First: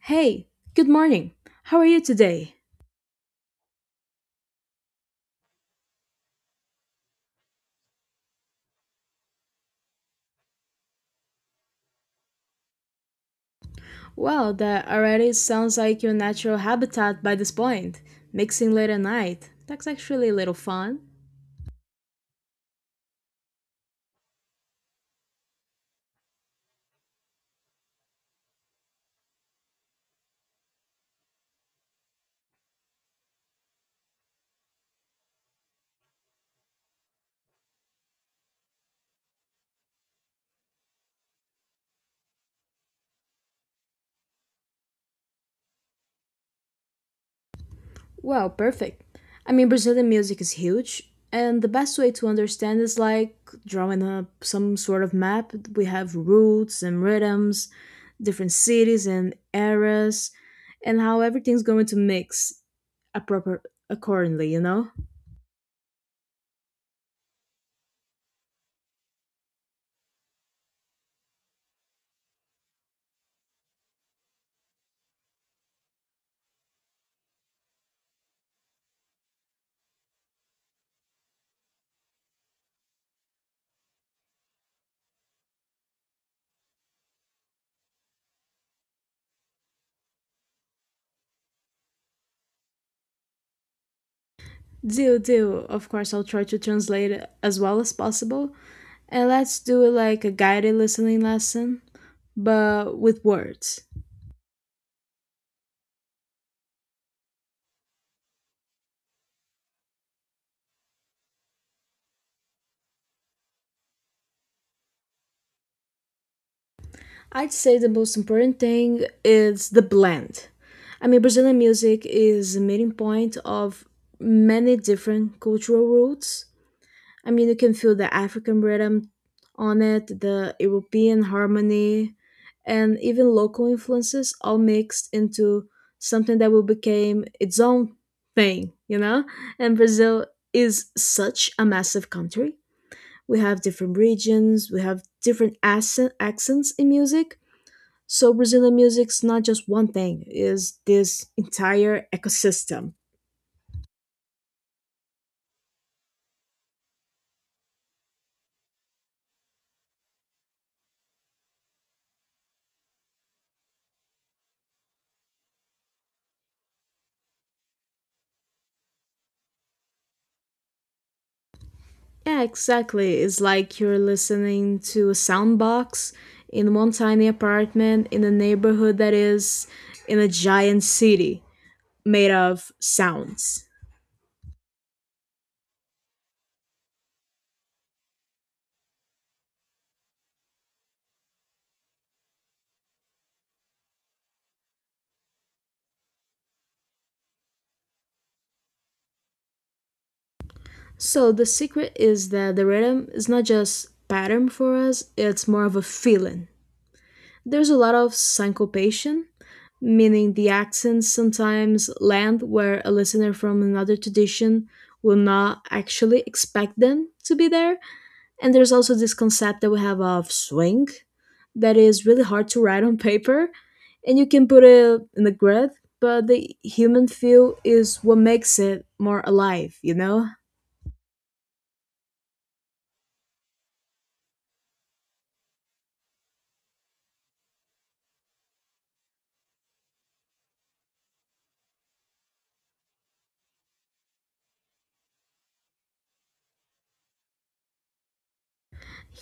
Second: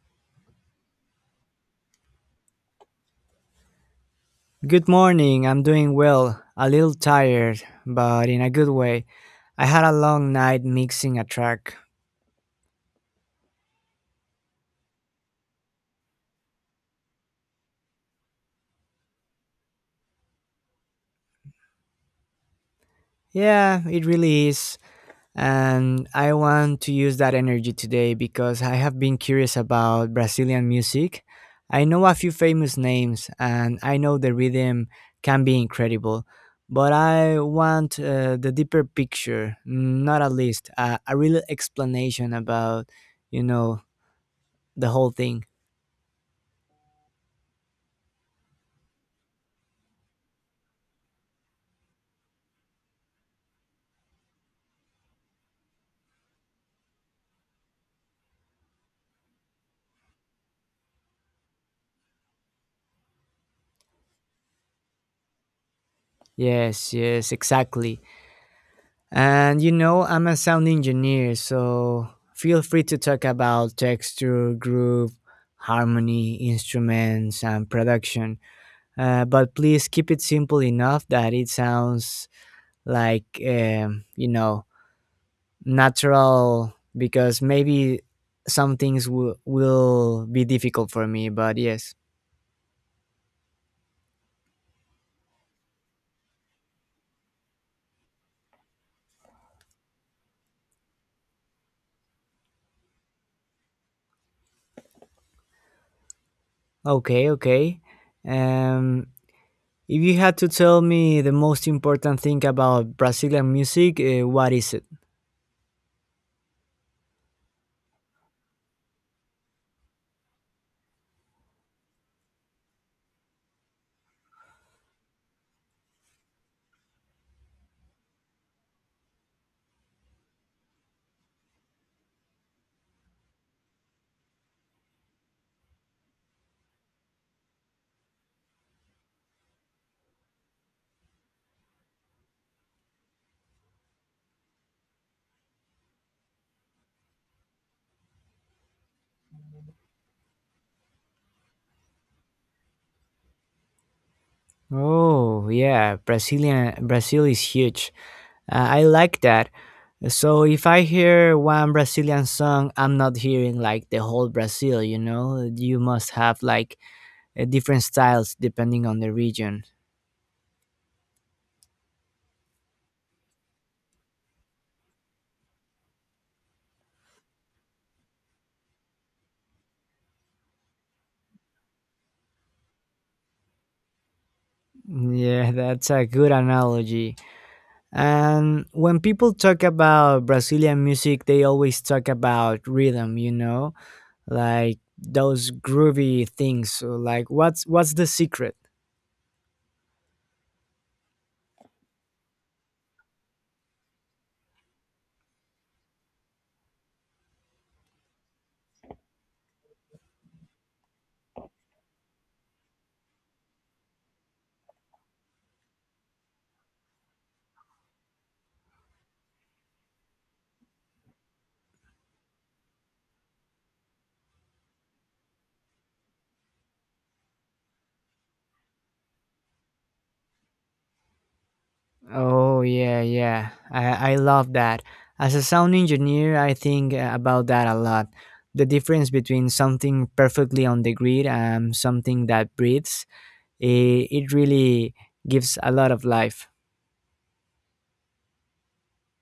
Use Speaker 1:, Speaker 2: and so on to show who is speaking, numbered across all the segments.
Speaker 1: Hey, good morning. How are you today?
Speaker 2: Good morning. I'm doing well. A little tired, but in a good way. I had a long night mixing a track.
Speaker 1: Well, that already sounds like your natural habitat by this point. Mixing late at night. That's actually a little fun.
Speaker 2: Yeah, it really is. And I want to use that energy today because I have been curious about Brazilian music. I know a few famous names and I know the rhythm can be incredible, but I want the deeper picture, not a list, a real explanation about, you know, the whole thing.
Speaker 1: Well, perfect. I mean, Brazilian music is huge, and the best way to understand is like drawing up some sort of map. We have roots and rhythms, different cities and eras, and how everything's going to mix appropriate accordingly, you know?
Speaker 2: Yes, yes, exactly. And you know, I'm a sound engineer, so feel free to talk about texture, groove, harmony, instruments, and production. But please keep it simple enough that it sounds like natural, because maybe some things will be difficult for me, but yes.
Speaker 1: Deal, deal. Of course, I'll try to translate it as well as possible. And let's do it like a guided listening lesson, but with words.
Speaker 2: Okay, okay. Um, If you had to tell me the most important thing about Brazilian music, what is it?
Speaker 1: I'd say the most important thing is the blend. I mean, Brazilian music is a meeting point of many different cultural roots. I mean, you can feel the African rhythm on it, the European harmony, and even local influences all mixed into something that will become its own thing, you know? And Brazil is such a massive country. We have different regions, we have different accents in music. So Brazilian music's not just one thing, is this entire ecosystem.
Speaker 2: Oh, yeah, Brazil is huge. I like that. So if I hear one Brazilian song, I'm not hearing like the whole Brazil, you know? You must have like different styles depending on the region.
Speaker 1: Yeah, exactly. It's like you're listening to a soundbox in one tiny apartment in a neighborhood that is in a giant city made of sounds.
Speaker 2: Yeah, that's a good analogy. And when people talk about Brazilian music, they always talk about rhythm, you know? Like those groovy things. So like what's the secret?
Speaker 1: So the secret is that the rhythm is not just pattern for us, it's more of a feeling. There's a lot of syncopation, meaning the accents sometimes land where a listener from another tradition will not actually expect them to be there. And there's also this concept that we have of swing that is really hard to write on paper, and you can put it in the grid, but the human feel is what makes it more alive, you know?
Speaker 2: Oh, yeah, yeah, I love that. As a sound engineer, I think about that a lot. The difference between something perfectly on the grid and something that breathes, it really gives a lot of life.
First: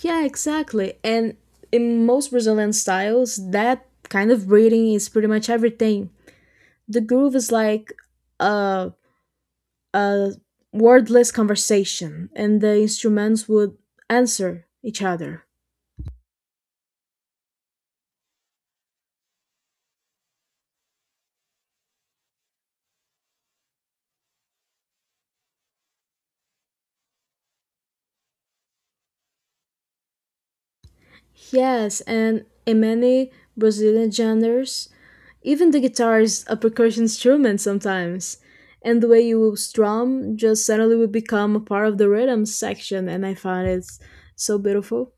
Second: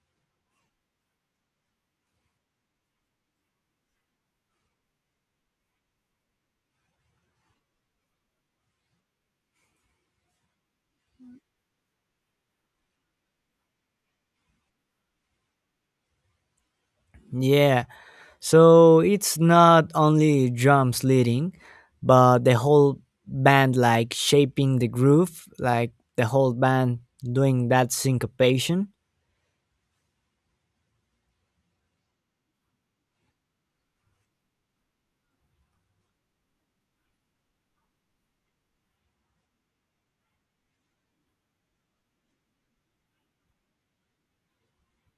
Speaker 1: Yeah, exactly. And in most Brazilian styles, that kind of breathing is pretty much everything. The groove is like a, a wordless conversation, and the instruments would answer each other.
Speaker 2: Yeah. So it's not only drums leading, but the whole band like shaping the groove, like the whole band doing that syncopation.
Speaker 1: Yes, and in many Brazilian genres, even the guitar is a percussion instrument sometimes. And the way you strum just suddenly will become a part of the rhythm section, and I found it so beautiful.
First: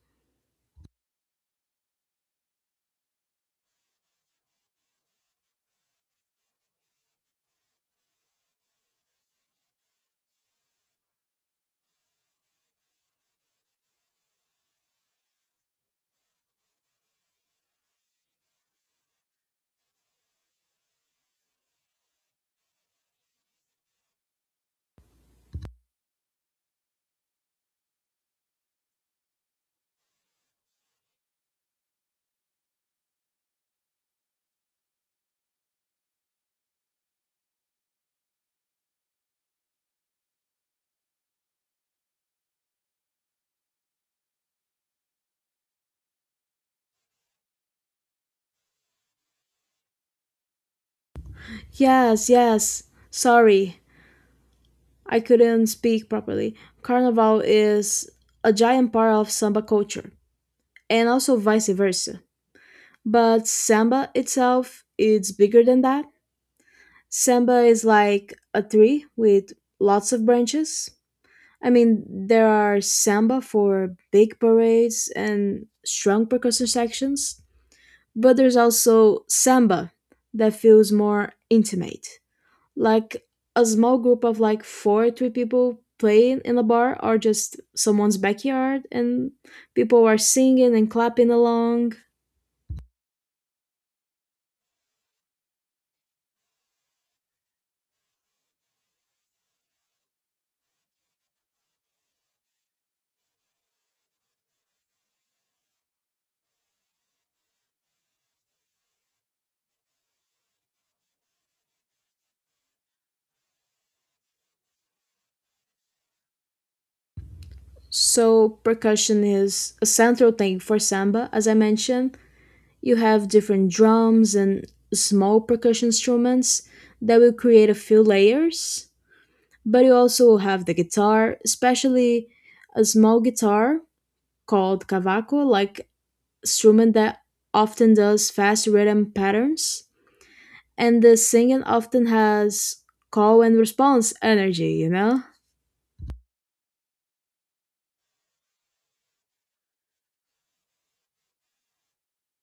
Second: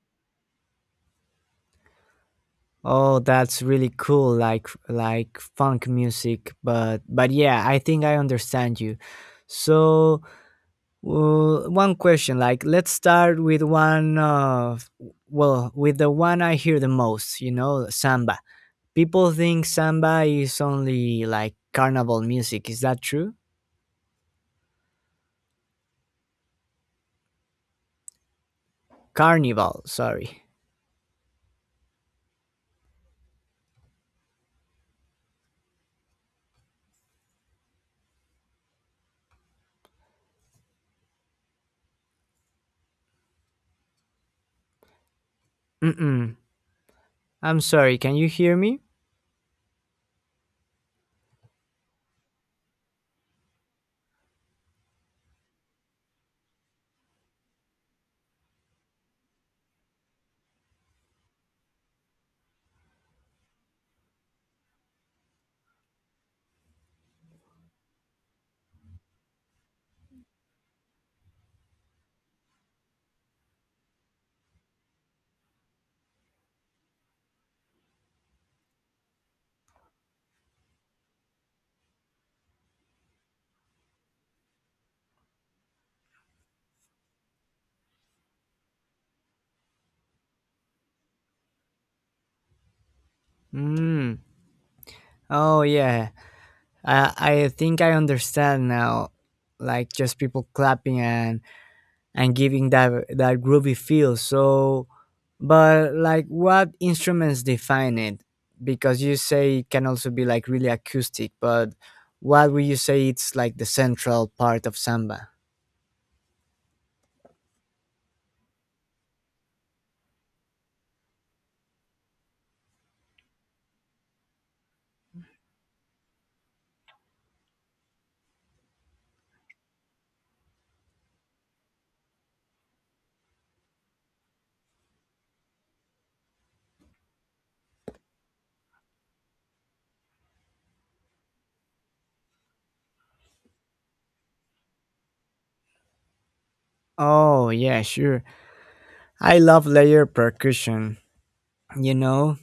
Speaker 2: Oh, that's really cool, like funk music. But yeah, I think I understand you. So one question, like let's start with one of, well, with the one I hear the most, you know, samba. People think samba is only like carnival music. Is that true? Carnival, sorry. Mm-mm. I'm sorry. Can you hear me?
Speaker 1: Yes, yes. Sorry, I couldn't speak properly. Carnival is a giant part of samba culture, and also vice versa. But samba itself, is bigger than that. Samba is like a tree with lots of branches. I mean, there are samba for big parades and strong percussion sections, but there's also samba that feels more intimate. Like a small group of like four or three people playing in a bar or just someone's backyard, and people are singing and clapping along.
Speaker 2: Mm. Oh yeah. I think I understand now. Like just people clapping and giving that groovy feel. So, but like what instruments define it? Because you say it can also be like really acoustic, but what would you say it's like the central part of samba?
Speaker 1: So percussion is a central thing for samba. As I mentioned, you have different drums and small percussion instruments that will create a few layers. But you also have the guitar, especially a small guitar called cavaco, like instrument that often does fast rhythm patterns. And the singing often has call and response energy, you know?
Speaker 2: Oh, yeah, sure. I love layered percussion, you know?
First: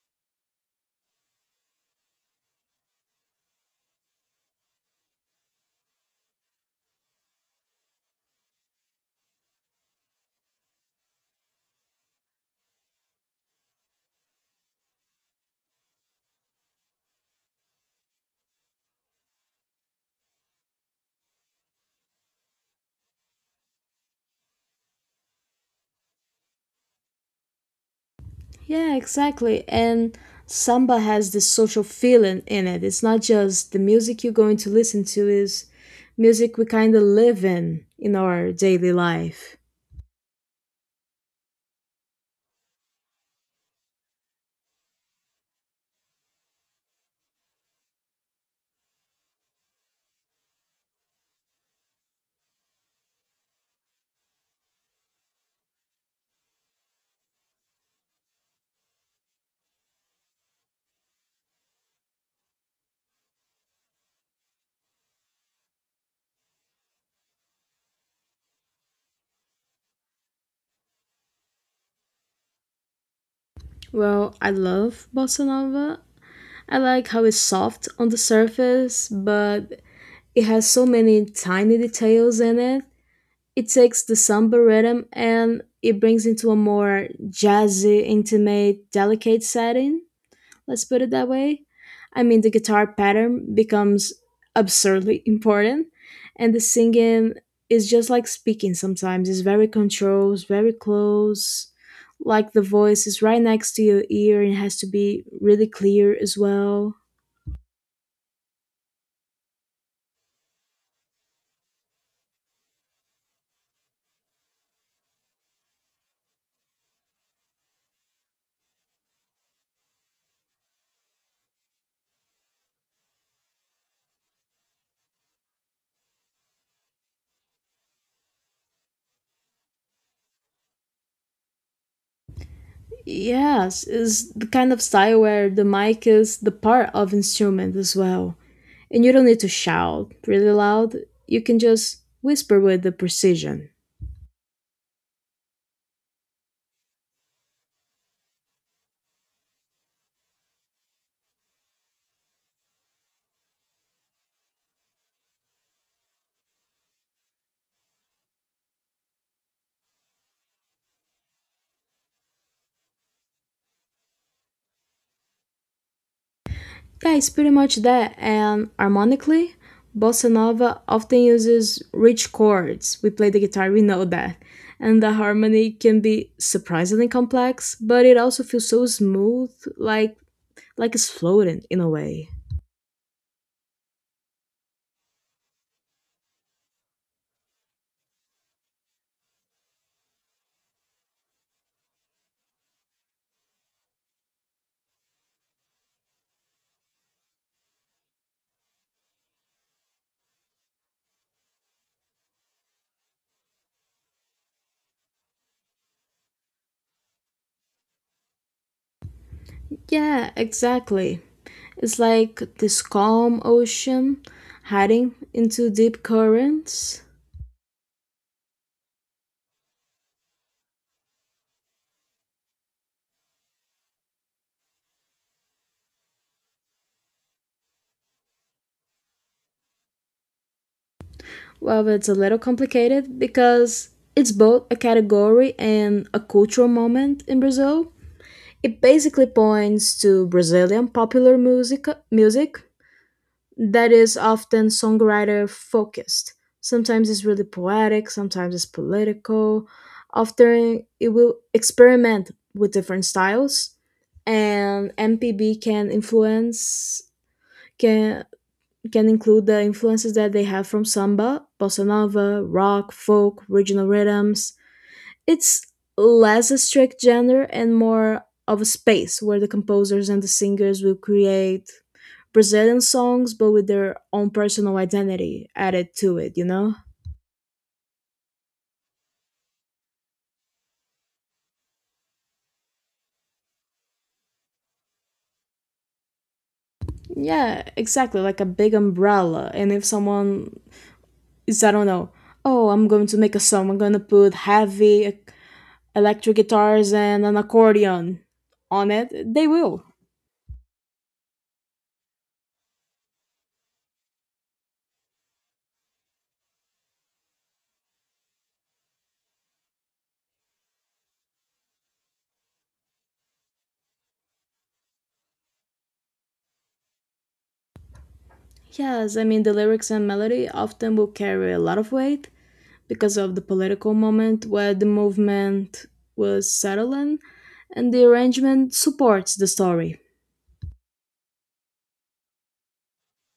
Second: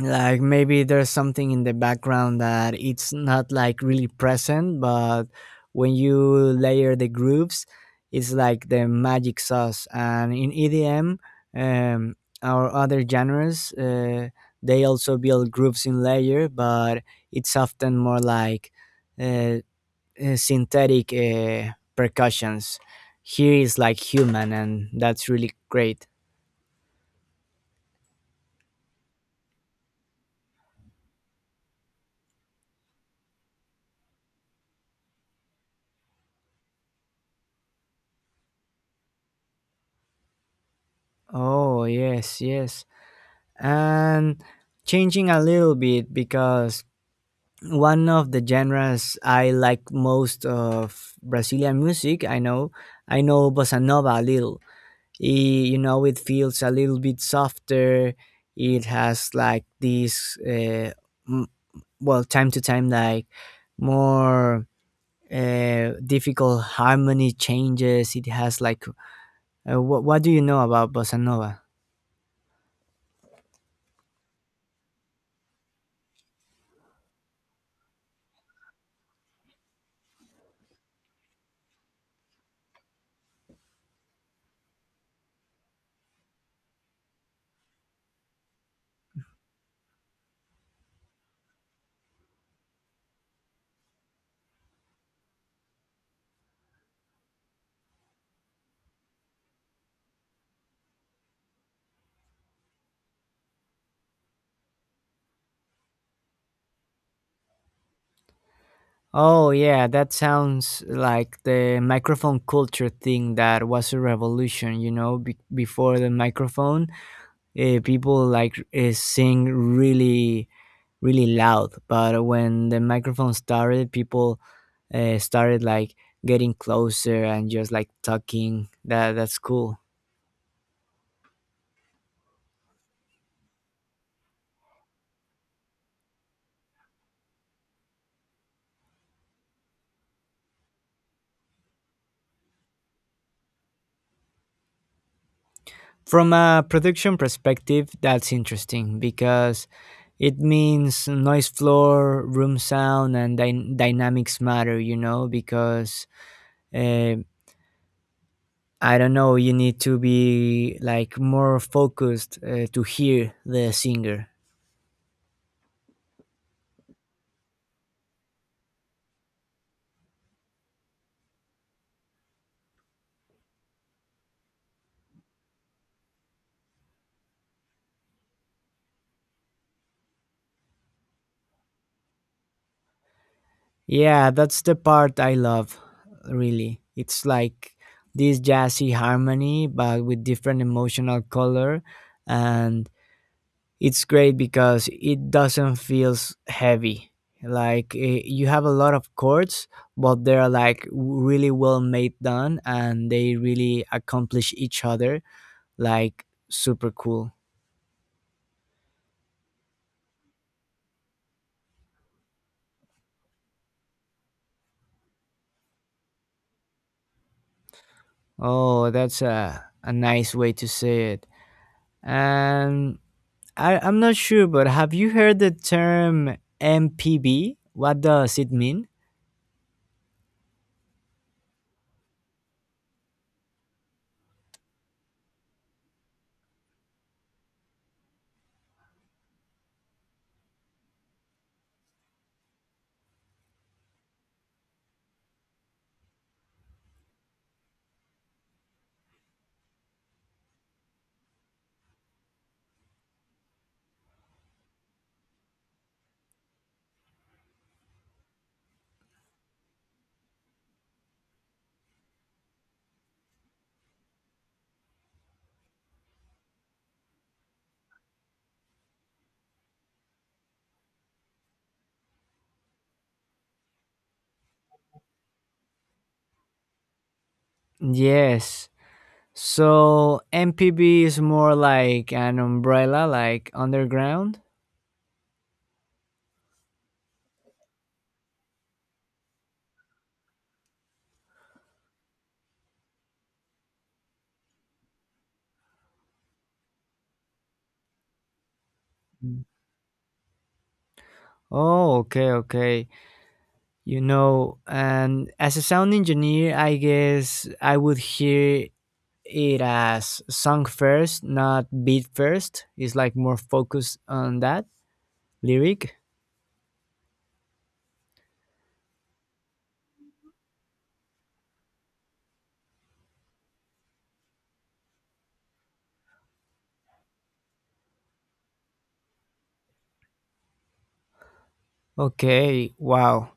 Speaker 2: Like maybe there's something in the background that it's not like really present, but when you layer the grooves, it's like the magic sauce. And in EDM, um, our other genres, they also build grooves in layer, but it's often more like uh, synthetic percussions. Here is like human, and that's really great.
Speaker 1: Yeah, exactly. And samba has this social feeling in it. It's not just the music you're going to listen to, is music we kind of live in our daily life.
Speaker 2: Oh, yes, yes. And changing a little bit because one of the genres I like most of Brazilian music, I know bossa nova a little. You know, it feels a little bit softer. It has like this, m- well, time to time, like more difficult harmony changes. It has like, what do you know about bossa nova?
Speaker 1: Well, I love bossa nova. I like how it's soft on the surface, but it has so many tiny details in it. It takes the samba rhythm and it brings into a more jazzy, intimate, delicate setting. Let's put it that way. I mean, the guitar pattern becomes absurdly important, and the singing is just like speaking sometimes. It's very controlled, it's very close, like the voice is right next to your ear and it has to be really clear as well.
Speaker 2: Oh, yeah, that sounds like the microphone culture thing that was a revolution, you know, before the microphone, people like sing really, really loud. But when the microphone started, people started like getting closer and just like talking. That's cool.
Speaker 1: Yes, is the kind of style where the mic is the part of instrument as well. And you don't need to shout really loud. You can just whisper with the precision.
Speaker 2: From a production perspective, that's interesting because it means noise floor, room sound, and dynamics matter, you know, because uh, I don't know, you need to be like more focused to hear the singer.
Speaker 1: Yeah, it's pretty much that. And harmonically, bossa nova often uses rich chords. We play the guitar, we know that. And the harmony can be surprisingly complex, but it also feels so smooth, like like it's floating in a way.
Speaker 2: Yeah, that's the part I love, really. It's like this jazzy harmony, but with different emotional color, and it's great because it doesn't feels heavy, like you have a lot of chords but they're like really well made done and they really accomplish each other, like super cool.
Speaker 1: Yeah, exactly. It's like this calm ocean heading into deep currents.
Speaker 2: Oh, that's a nice way to say it. And I'm not sure, but have you heard the term MPB? What does it mean?
Speaker 1: Well, it's a little complicated because it's both a category and a cultural moment in Brazil. It basically points to Brazilian popular music that is often songwriter focused. Sometimes it's really poetic, sometimes it's political. Often it will experiment with different styles, and MPB can can include the influences that they have from samba, bossa nova, rock, folk, regional rhythms. It's less a strict genre and more of a space where the composers and the singers will create Brazilian songs but with their own personal identity added to it, you know?
Speaker 2: Yes, so MPB is more like an umbrella, like underground.
Speaker 1: Yeah, exactly, like a big umbrella. And if someone is, I don't know, oh, I'm going to make a song, I'm going to put heavy electric guitars and an accordion on it,
Speaker 2: Mm.
Speaker 1: they will.
Speaker 2: Oh, okay, okay. You know, and as a sound engineer, I guess I would hear it as song first, not beat first. It's like more focused on that lyric.
Speaker 1: Yes, I mean, the lyrics and melody often will carry a lot of weight, because of the political moment where the movement was settling, and the arrangement supports the story.
Speaker 2: Okay, wow.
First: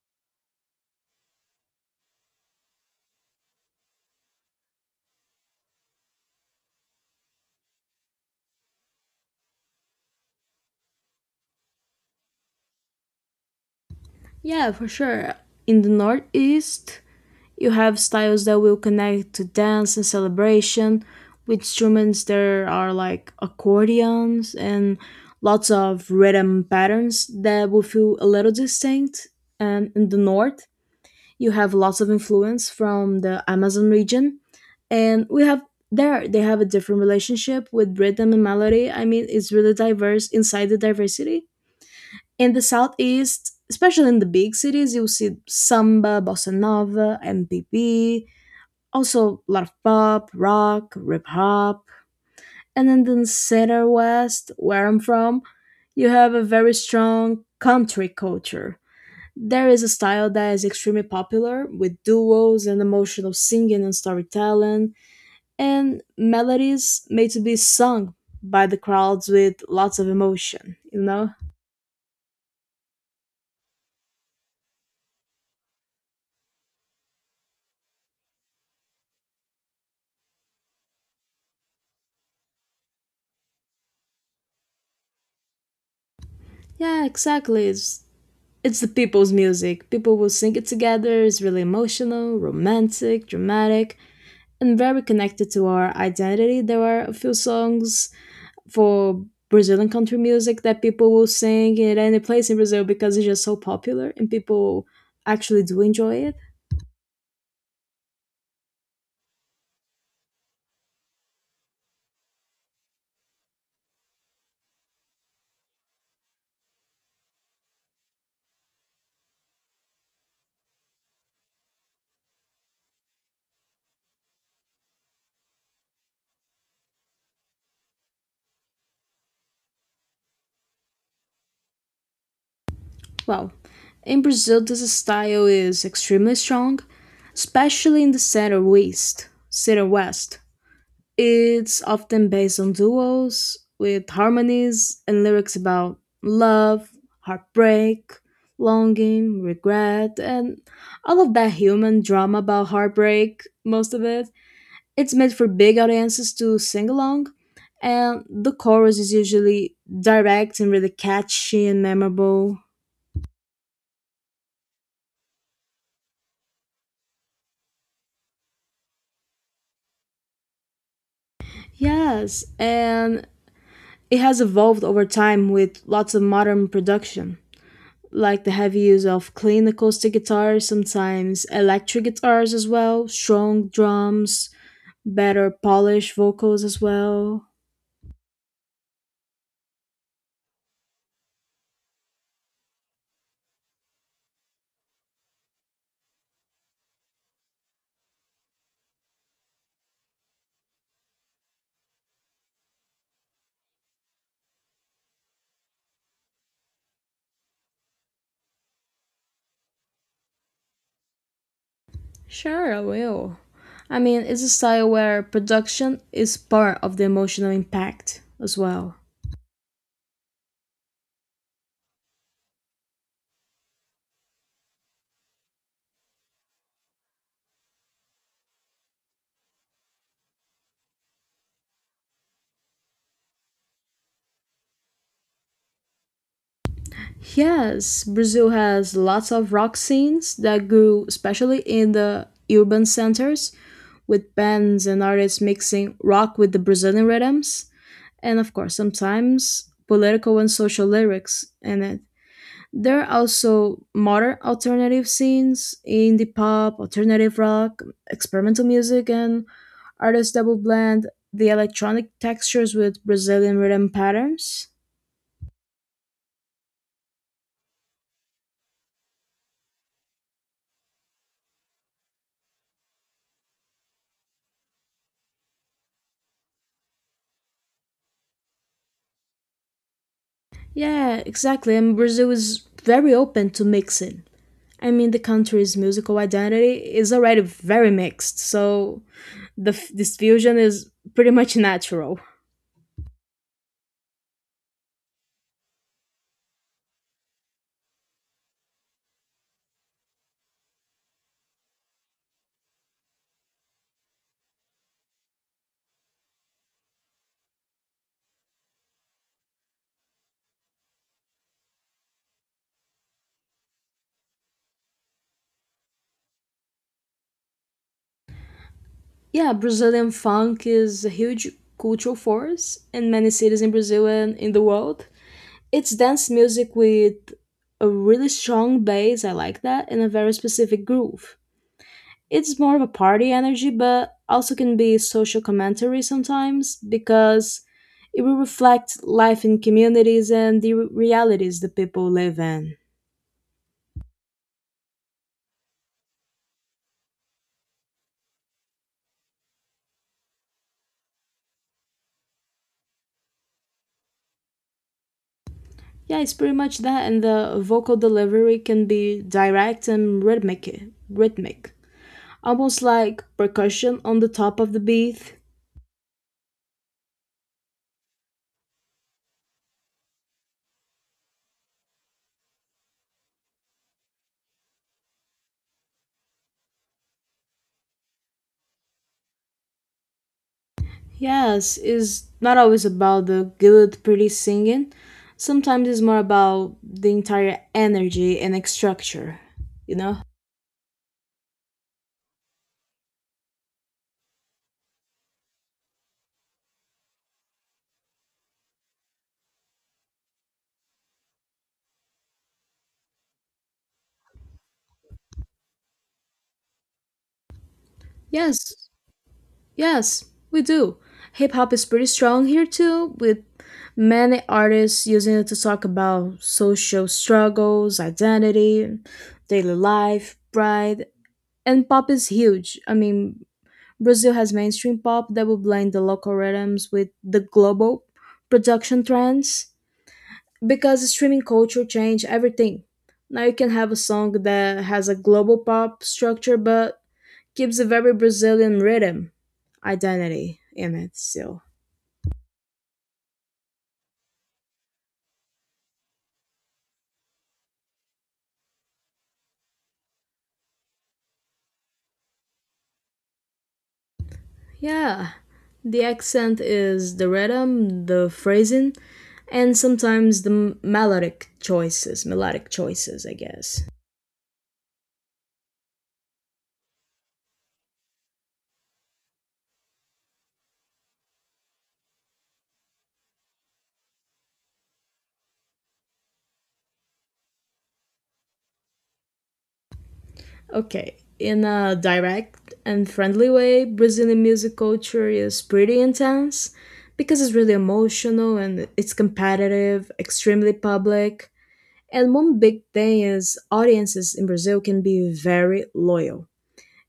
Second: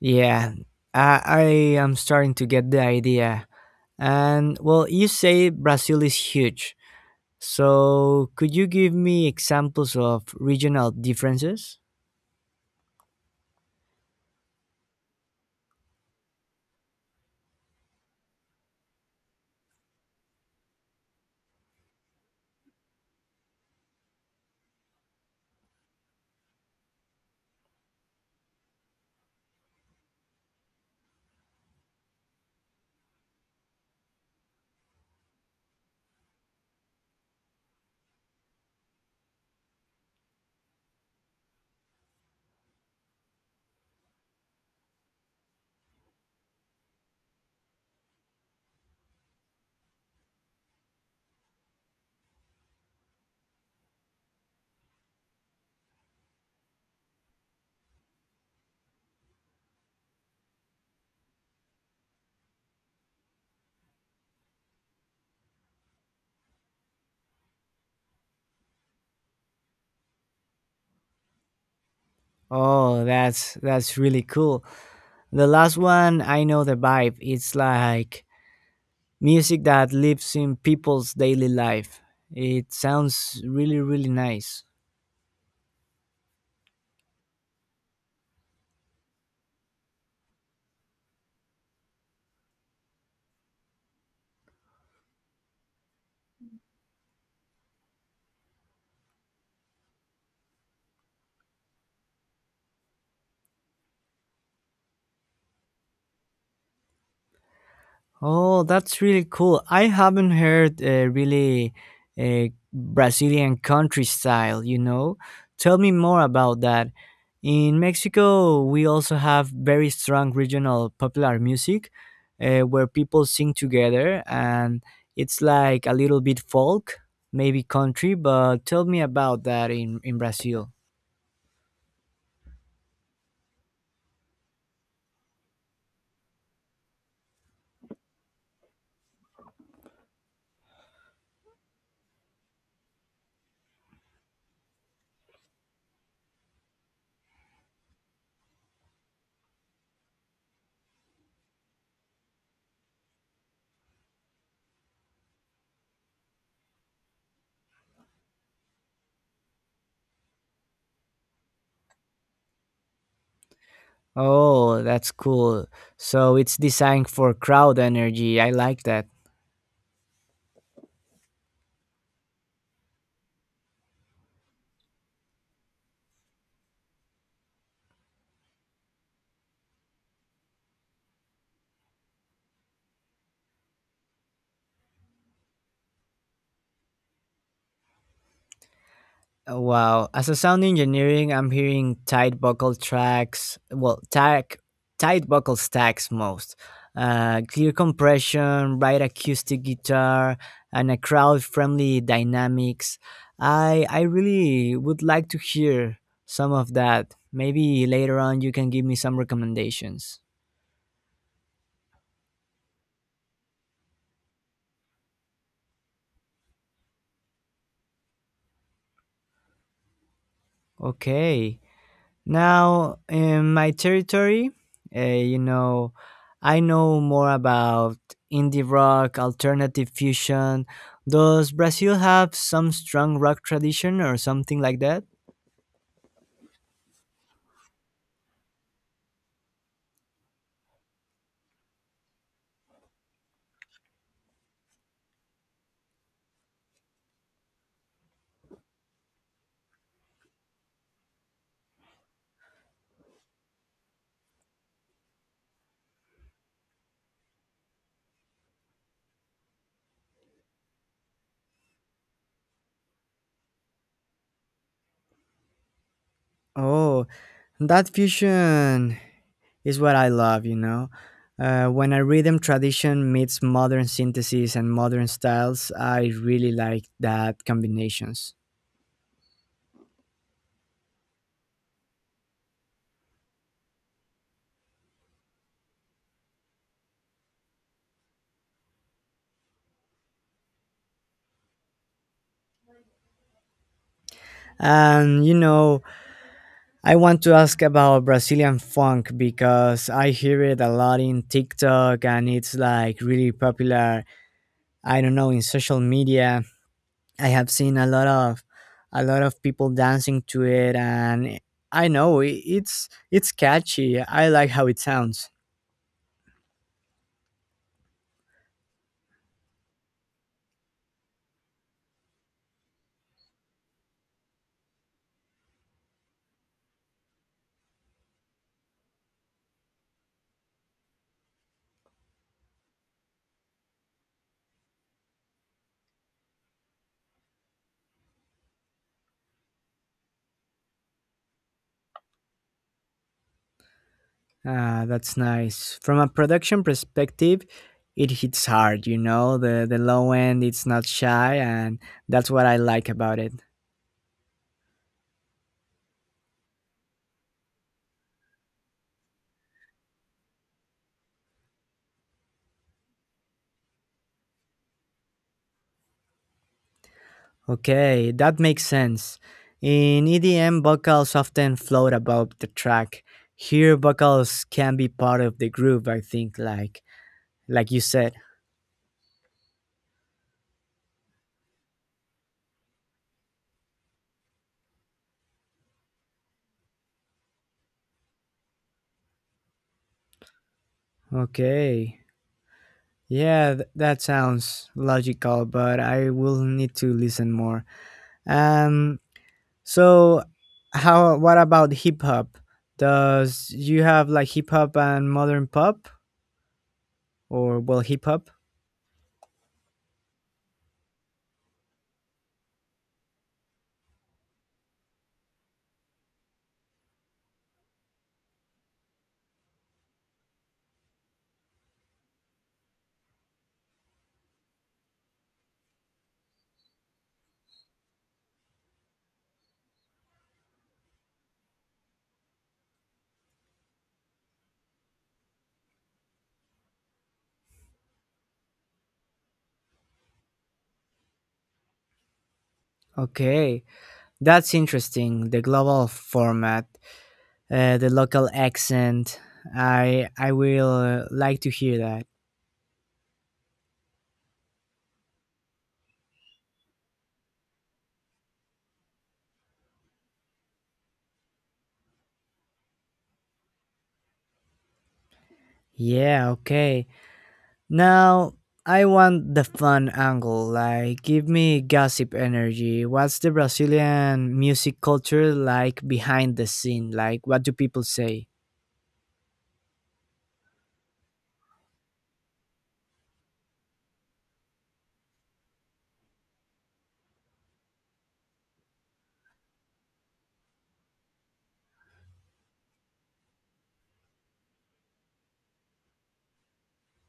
Speaker 2: Yeah, I am starting to get the idea. And well, you say Brazil is huge. So could you give me examples of regional differences?
Speaker 1: Yeah, for sure. In the Northeast, you have styles that will connect to dance and celebration. With instruments, there are like accordions and lots of rhythm patterns that will feel a little distinct. And in the North, you have lots of influence from the Amazon region, and we have there they have a different relationship with rhythm and melody. I mean, it's really diverse inside the diversity. In the southeast, especially in the big cities, you'll see samba, bossa nova, MPB, also a lot of pop, rock, hip hop, and then in the center west, where I'm from, you have a very strong country culture. There is a style that is extremely popular with duos and emotional singing and storytelling, and melodies made to be sung by the crowds with lots of emotion, you know?
Speaker 2: Oh, that's really cool. The last one, I know the vibe. It's like music that lives in people's daily life. It sounds really, really nice.
Speaker 1: Yeah, exactly. It's the people's music. People will sing it together. It's really emotional, romantic, dramatic, and very connected to our identity. There are a few songs for Brazilian country music that people will sing at any place in Brazil because it's just so popular and people actually do enjoy it.
Speaker 2: Oh, that's really cool. I haven't heard a really a Brazilian country style, you know? Tell me more about that. In Mexico, we also have very strong regional popular music where people sing together, and it's like a little bit folk, maybe country, but tell me about that in Brazil.
Speaker 1: Well, in Brazil, this style is extremely strong, especially in the center west. It's often based on duos with harmonies and lyrics about love, heartbreak, longing, regret, and all of that human drama about heartbreak. Most of it It's meant for big audiences to sing along, and the chorus is usually direct and really catchy and memorable.
Speaker 2: Oh, that's cool. So it's designed for crowd energy. I like that.
Speaker 1: Yes, and it has evolved over time with lots of modern production, like the heavy use of clean acoustic guitars, sometimes electric guitars as well, strong drums, better polished vocals as well.
Speaker 2: Oh, wow. As a sound engineering, I'm hearing tight buckle tracks, well, tack, tight buckle stacks most. Clear compression, bright acoustic guitar, and a crowd-friendly dynamics. I really would like to hear some of that. Maybe later on you can give me some recommendations.
Speaker 1: Sure, I will. I mean, it's a style where production is part of the emotional impact as well.
Speaker 2: Okay. Now, in my territory, you know, I know more about indie rock, alternative fusion. Does Brazil have some strong rock tradition or something like that?
Speaker 1: Yes, Brazil has lots of rock scenes that grew especially in the urban centers, with bands and artists mixing rock with the Brazilian rhythms, and of course, sometimes political and social lyrics in it. There are also modern alternative scenes, indie pop, alternative rock, experimental music, and artists that will blend the electronic textures with Brazilian rhythm patterns.
Speaker 2: Oh, that fusion is what I love, you know. When a rhythm tradition meets modern synthesis and modern styles, I really like that combinations.
Speaker 1: Yeah, exactly. And Brazil is very open to mixing. I mean, the country's musical identity is already very mixed, so this fusion is pretty much natural.
Speaker 2: And you know, I want to ask about Brazilian funk because I hear it a lot in TikTok and it's like really popular. I don't know, in social media. I have seen a lot of people dancing to it, and I know it's catchy. I like how it sounds.
Speaker 1: Yeah, Brazilian funk is a huge cultural force in many cities in Brazil and in the world. It's dance music with a really strong bass, I like that, and a very specific groove. It's more of a party energy, but also can be social commentary sometimes because it will reflect life in communities and the realities the people live in.
Speaker 2: Ah, that's nice. From a production perspective, it hits hard, you know. The low end, it's not shy, and that's what I like about it.
Speaker 1: Yeah, it's pretty much that, and the vocal delivery can be direct and rhythmic, almost like percussion on the top of the beat.
Speaker 2: Okay, that makes sense. In EDM, vocals often float above the track. Here, vocals can be part of the groove, I think, like you said.
Speaker 1: Yes, is not always about the good, pretty singing. Sometimes it's more about the entire energy and structure, you know?
Speaker 2: Okay. Yeah, that sounds logical, but I will need to listen more. Um so how, what about hip hop? Does you have like hip hop and modern pop, or well, hip hop?
Speaker 1: Yes, Yes, we do. Hip hop is pretty strong here too, with many artists using it to talk about social struggles, identity, daily life, pride, and pop is huge. I mean, Brazil has mainstream pop that will blend the local rhythms with the global production trends because streaming culture changed everything. Now you can have a song that has a global pop structure but gives a very Brazilian rhythm, identity in it still.
Speaker 2: Okay. That's interesting, the global format. The local accent. I will like to hear that.
Speaker 1: Yeah, the accent is the rhythm, the phrasing, and sometimes the melodic choices, I guess.
Speaker 2: Yeah, okay. Now I want the fun angle. Like give me gossip energy. What's the Brazilian music culture like behind the scene? Like what do people say?
Speaker 1: Okay, in a direct and friendly way, Brazilian music culture is pretty intense because it's really emotional and it's competitive, extremely public. And one big thing is audiences in Brazil can be very loyal.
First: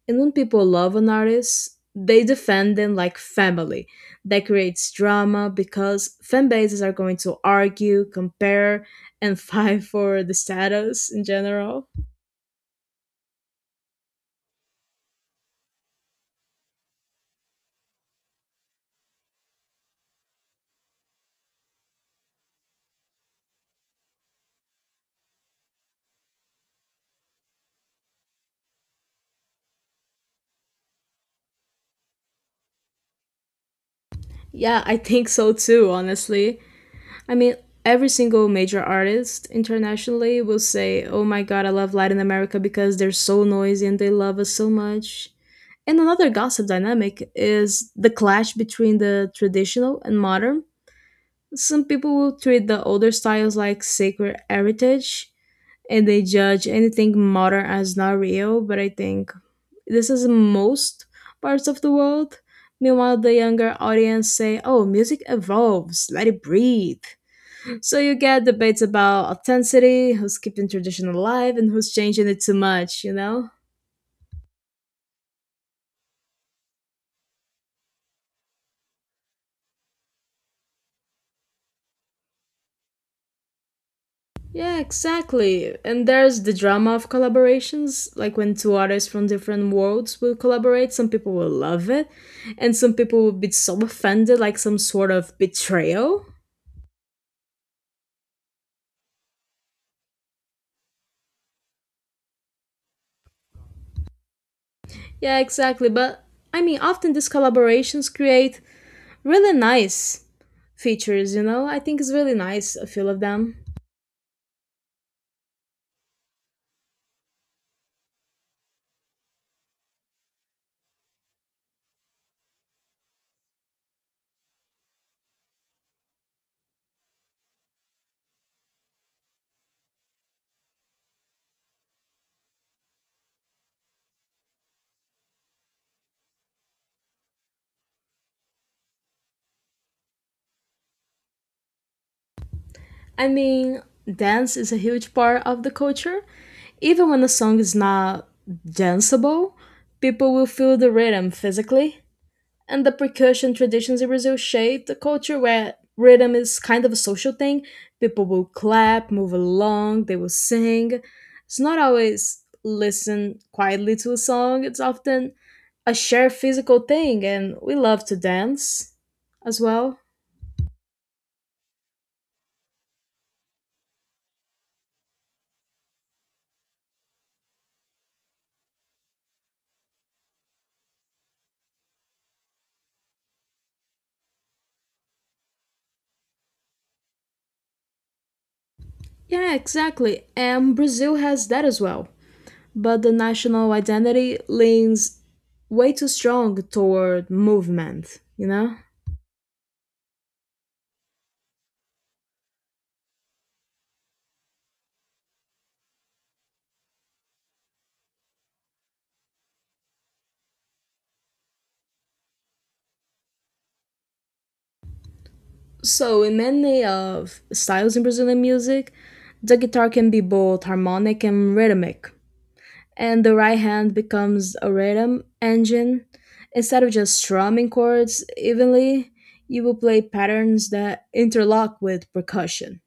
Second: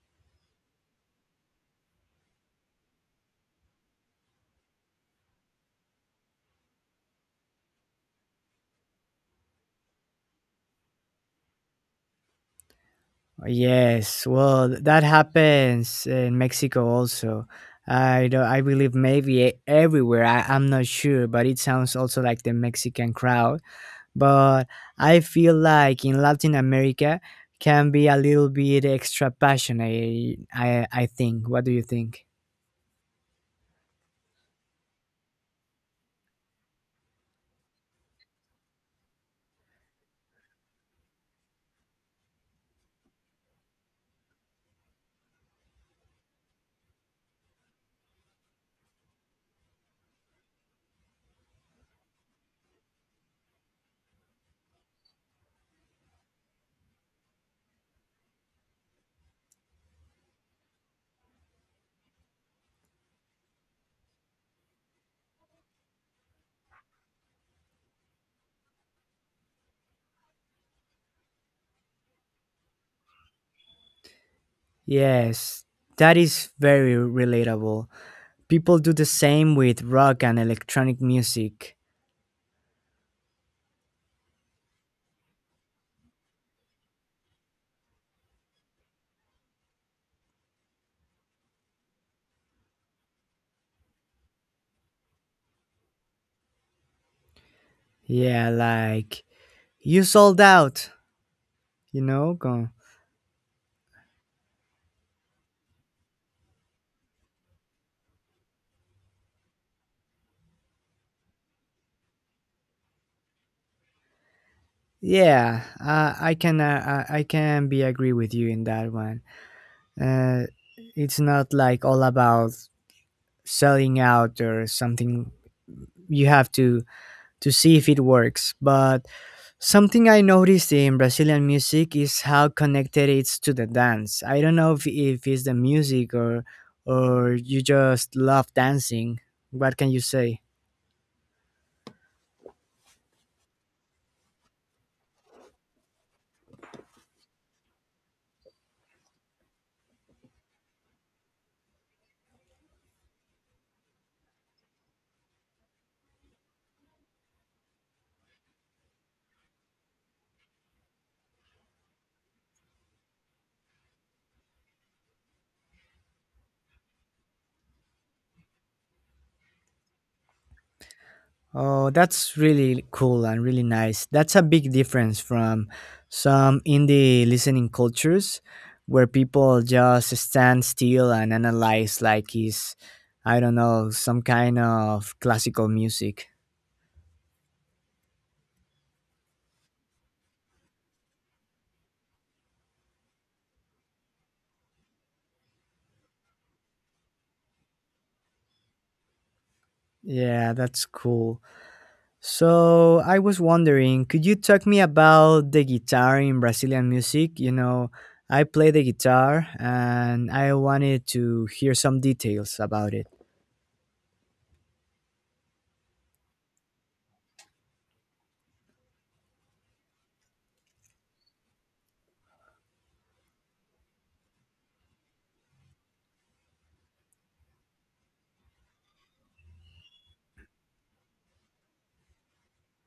Speaker 1: And when people love an artist, they defend them like family. That creates drama because fan bases are going to argue, compare, and fight for the status in general.
Speaker 2: Yes, well, that happens in Mexico also. I do, I believe maybe everywhere. I'm not sure, but it sounds also like the Mexican crowd. But I feel like in Latin America can be a little bit extra passionate. I think. What do you think?
Speaker 1: Yeah, I think so too, honestly. I mean, every single major artist internationally will say, "Oh my god, I love Latin America because they're so noisy and they love us so much." And another gossip dynamic is the clash between the traditional and modern. Some people will treat the older styles like sacred heritage and they judge anything modern as not real, but I think this is in most parts of the world. Meanwhile, the younger audience say, "Oh, music evolves, let it breathe." So you get debates about authenticity, who's keeping tradition alive, and who's changing it too much, you know?
Speaker 2: Yes, that is very relatable. People do the same with rock and electronic music.
Speaker 1: Yeah, exactly. And there's the drama of collaborations, like when two artists from different worlds will collaborate, some people will love it, and some people will be so offended, like some sort of betrayal.
Speaker 2: Yeah, like you sold out. You know, go.
Speaker 1: Yeah, exactly. But I mean, often these collaborations create really nice features, you know? I think it's really nice, a few of them.
Speaker 2: Yeah, I can I can be agree with you in that one. Uh, it's not like all about selling out or something. You have to see if it works. But something I noticed in Brazilian music is how connected it's to the dance. I don't know if it's the music or you just love dancing. What can you say?
Speaker 1: I mean, dance is a huge part of the culture. Even when a song is not danceable, people will feel the rhythm physically, and the percussion traditions in Brazil shaped a culture where rhythm is kind of a social thing. People will clap, move along, they will sing. It's not always listen quietly to a song, it's often a shared physical thing, and we love to dance as well.
Speaker 2: Oh, that's really cool and really nice. That's a big difference from some indie listening cultures where people just stand still and analyze like it's, I don't know, some kind of classical music.
Speaker 1: Yeah, exactly. And Brazil has that as well. But the national identity leans way too strong toward movement, you know?
Speaker 2: Yeah, that's cool. So I was wondering, could you talk me about the guitar in Brazilian music? You know, I play the guitar and I wanted to hear some details about it.
Speaker 1: So, in many of styles in Brazilian music, the guitar can be both harmonic and rhythmic, and the right hand becomes a rhythm engine. Instead of just strumming chords evenly, you will play patterns that interlock with percussion.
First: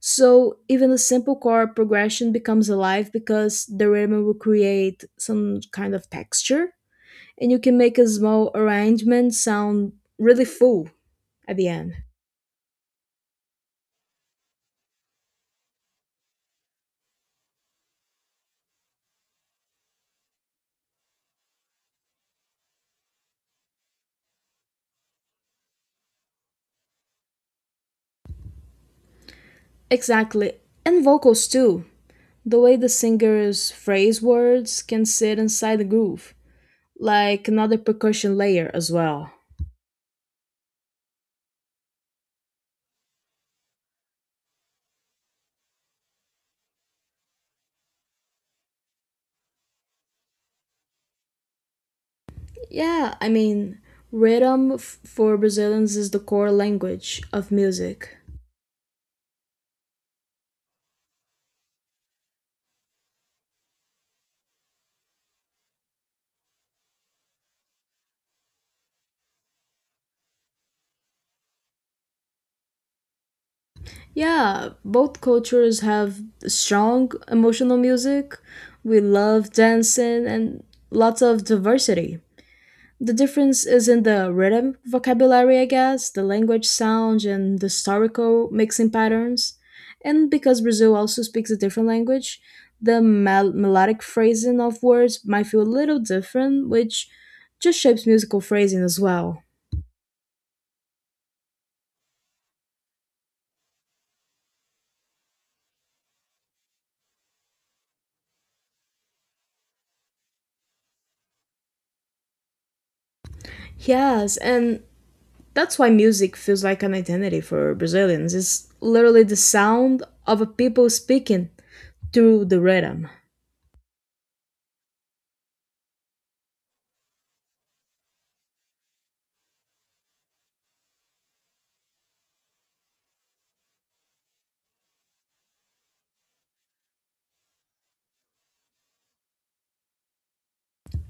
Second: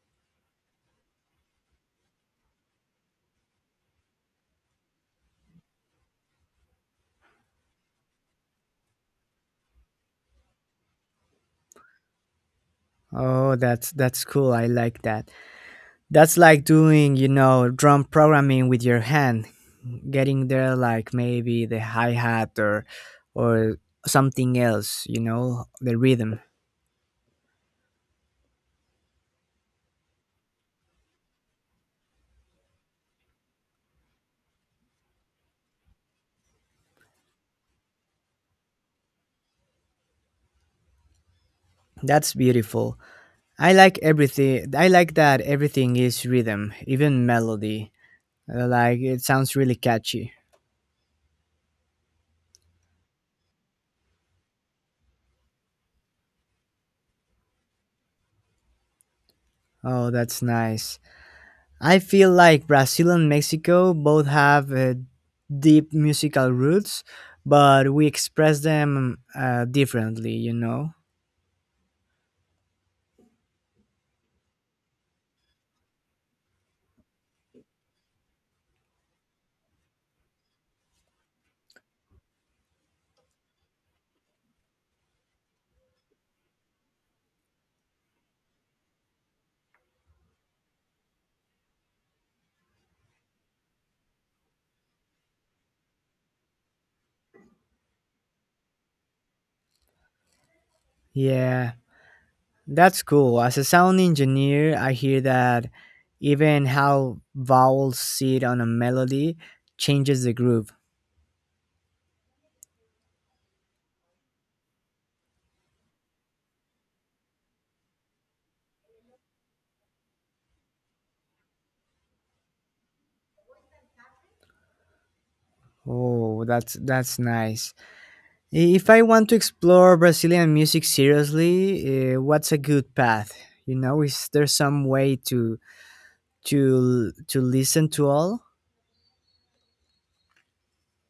Speaker 1: So, even a simple chord progression becomes alive because the rhythm will create some kind of texture, and you can make a small arrangement sound really full at the end.
Speaker 2: Oh, that's cool. I like that. That's like doing, you know, drum programming with your hand, getting there like maybe the hi-hat or or something else, you know, the rhythm.
Speaker 1: Exactly. And vocals too. The way the singers phrase words can sit inside the groove, like another percussion layer as well.
Speaker 2: That's beautiful. I like everything. I like that everything is rhythm, even melody. Like it sounds really catchy.
Speaker 1: Yeah, I mean, rhythm for Brazilians is the core language of music.
Speaker 2: Oh, that's nice. I feel like Brazil and Mexico both have deep musical roots, but we express them differently, you know?
Speaker 1: Yeah, both cultures have strong emotional music. We love dancing and lots of diversity. The difference is in the rhythm vocabulary, I guess, the language sound, and the historical mixing patterns. And because Brazil also speaks a different language, the melodic phrasing of words might feel a little different, which just shapes musical phrasing as well.
Speaker 2: Yeah, that's cool. As a sound engineer, I hear that even how vowels sit on a melody changes the groove.
Speaker 1: Yes, and that's why music feels like an identity for Brazilians. It's literally the sound of a people speaking through the rhythm.
Speaker 2: Oh, that's nice. If I want to explore Brazilian music seriously, what's a good path? You know, is there some way to listen to all?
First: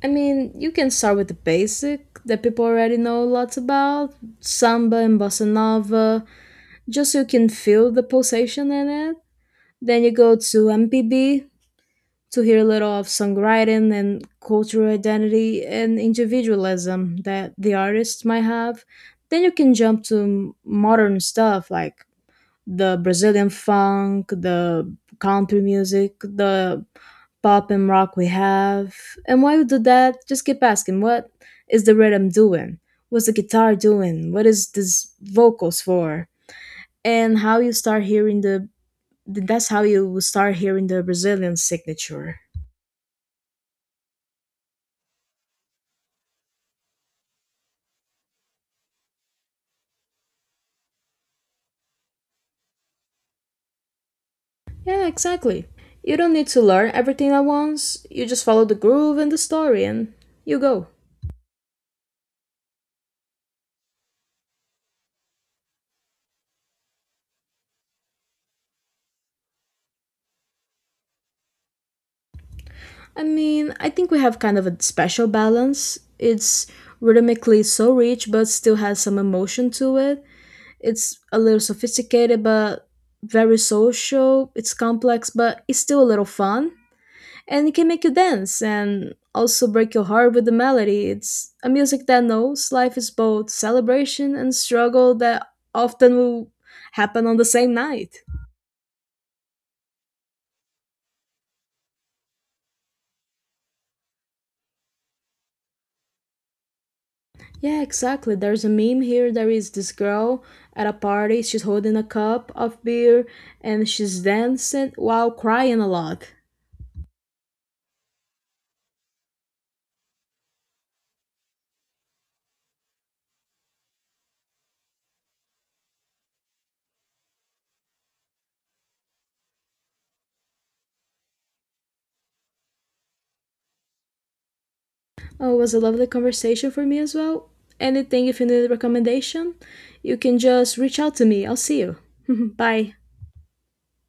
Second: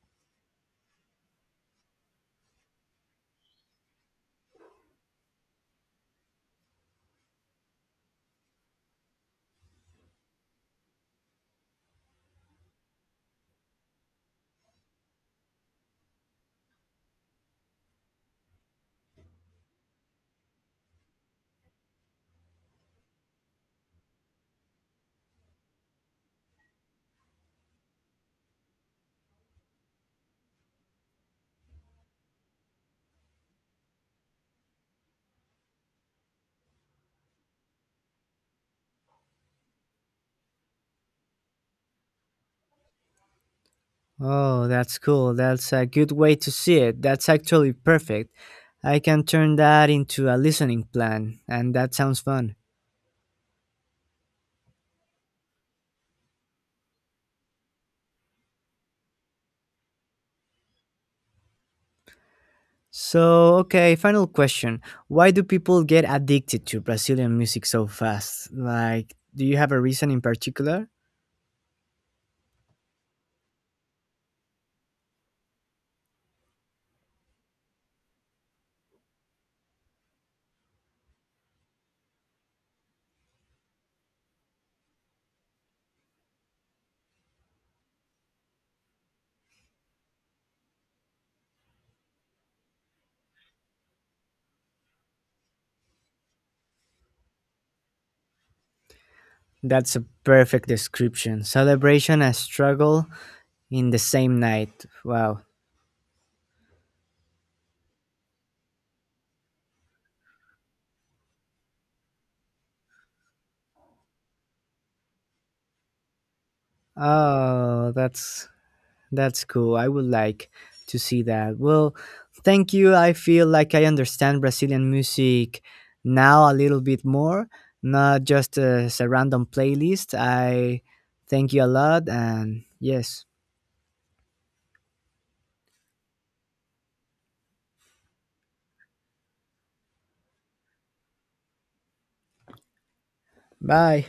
Speaker 1: I mean, you can start with the basic that people already know lots about, samba and bossa nova, just so you can feel the pulsation in it. Then you go to MPB to hear a little of songwriting and cultural identity and individualism that the artist might have. Then you can jump to modern stuff like the Brazilian funk, the country music, the pop and rock we have. And while you do that, just keep asking, what is the rhythm doing? What's the guitar doing? What is this vocals for? And how you start hearing the that's how you will start hearing the Brazilian signature.
Speaker 2: Oh, that's cool. That's a good way to see it. That's actually perfect. I can turn that into a listening plan, and that sounds fun.
Speaker 1: Yeah, exactly. You don't need to learn everything at once. You just follow the groove and the story and you go.
Speaker 2: So, okay, final question. Why do people get addicted to Brazilian music so fast? Like, do you have a reason in particular?
Speaker 1: I mean, I think we have kind of a special balance. It's rhythmically so rich, but still has some emotion to it. It's a little sophisticated, but very social. It's complex, but it's still a little fun. And it can make you dance and also break your heart with the melody. It's a music that knows life is both celebration and struggle that often will happen on the same night.
Speaker 2: That's a perfect description. Celebration and struggle in the same night. Wow.
Speaker 1: Yeah, exactly. There's a meme here. There is this girl at a party. She's holding a cup of beer and she's dancing while crying a lot.
Speaker 2: Oh, that's cool. I would like to see that. Well, thank you. I feel like I understand Brazilian music now a little bit more, not just as a random playlist. I thank you a lot, and yes.
Speaker 1: Oh, it was a lovely conversation for me as well. Anything, if you need a recommendation, you can just reach out to me. I'll see you. Bye.
Speaker 2: Bye.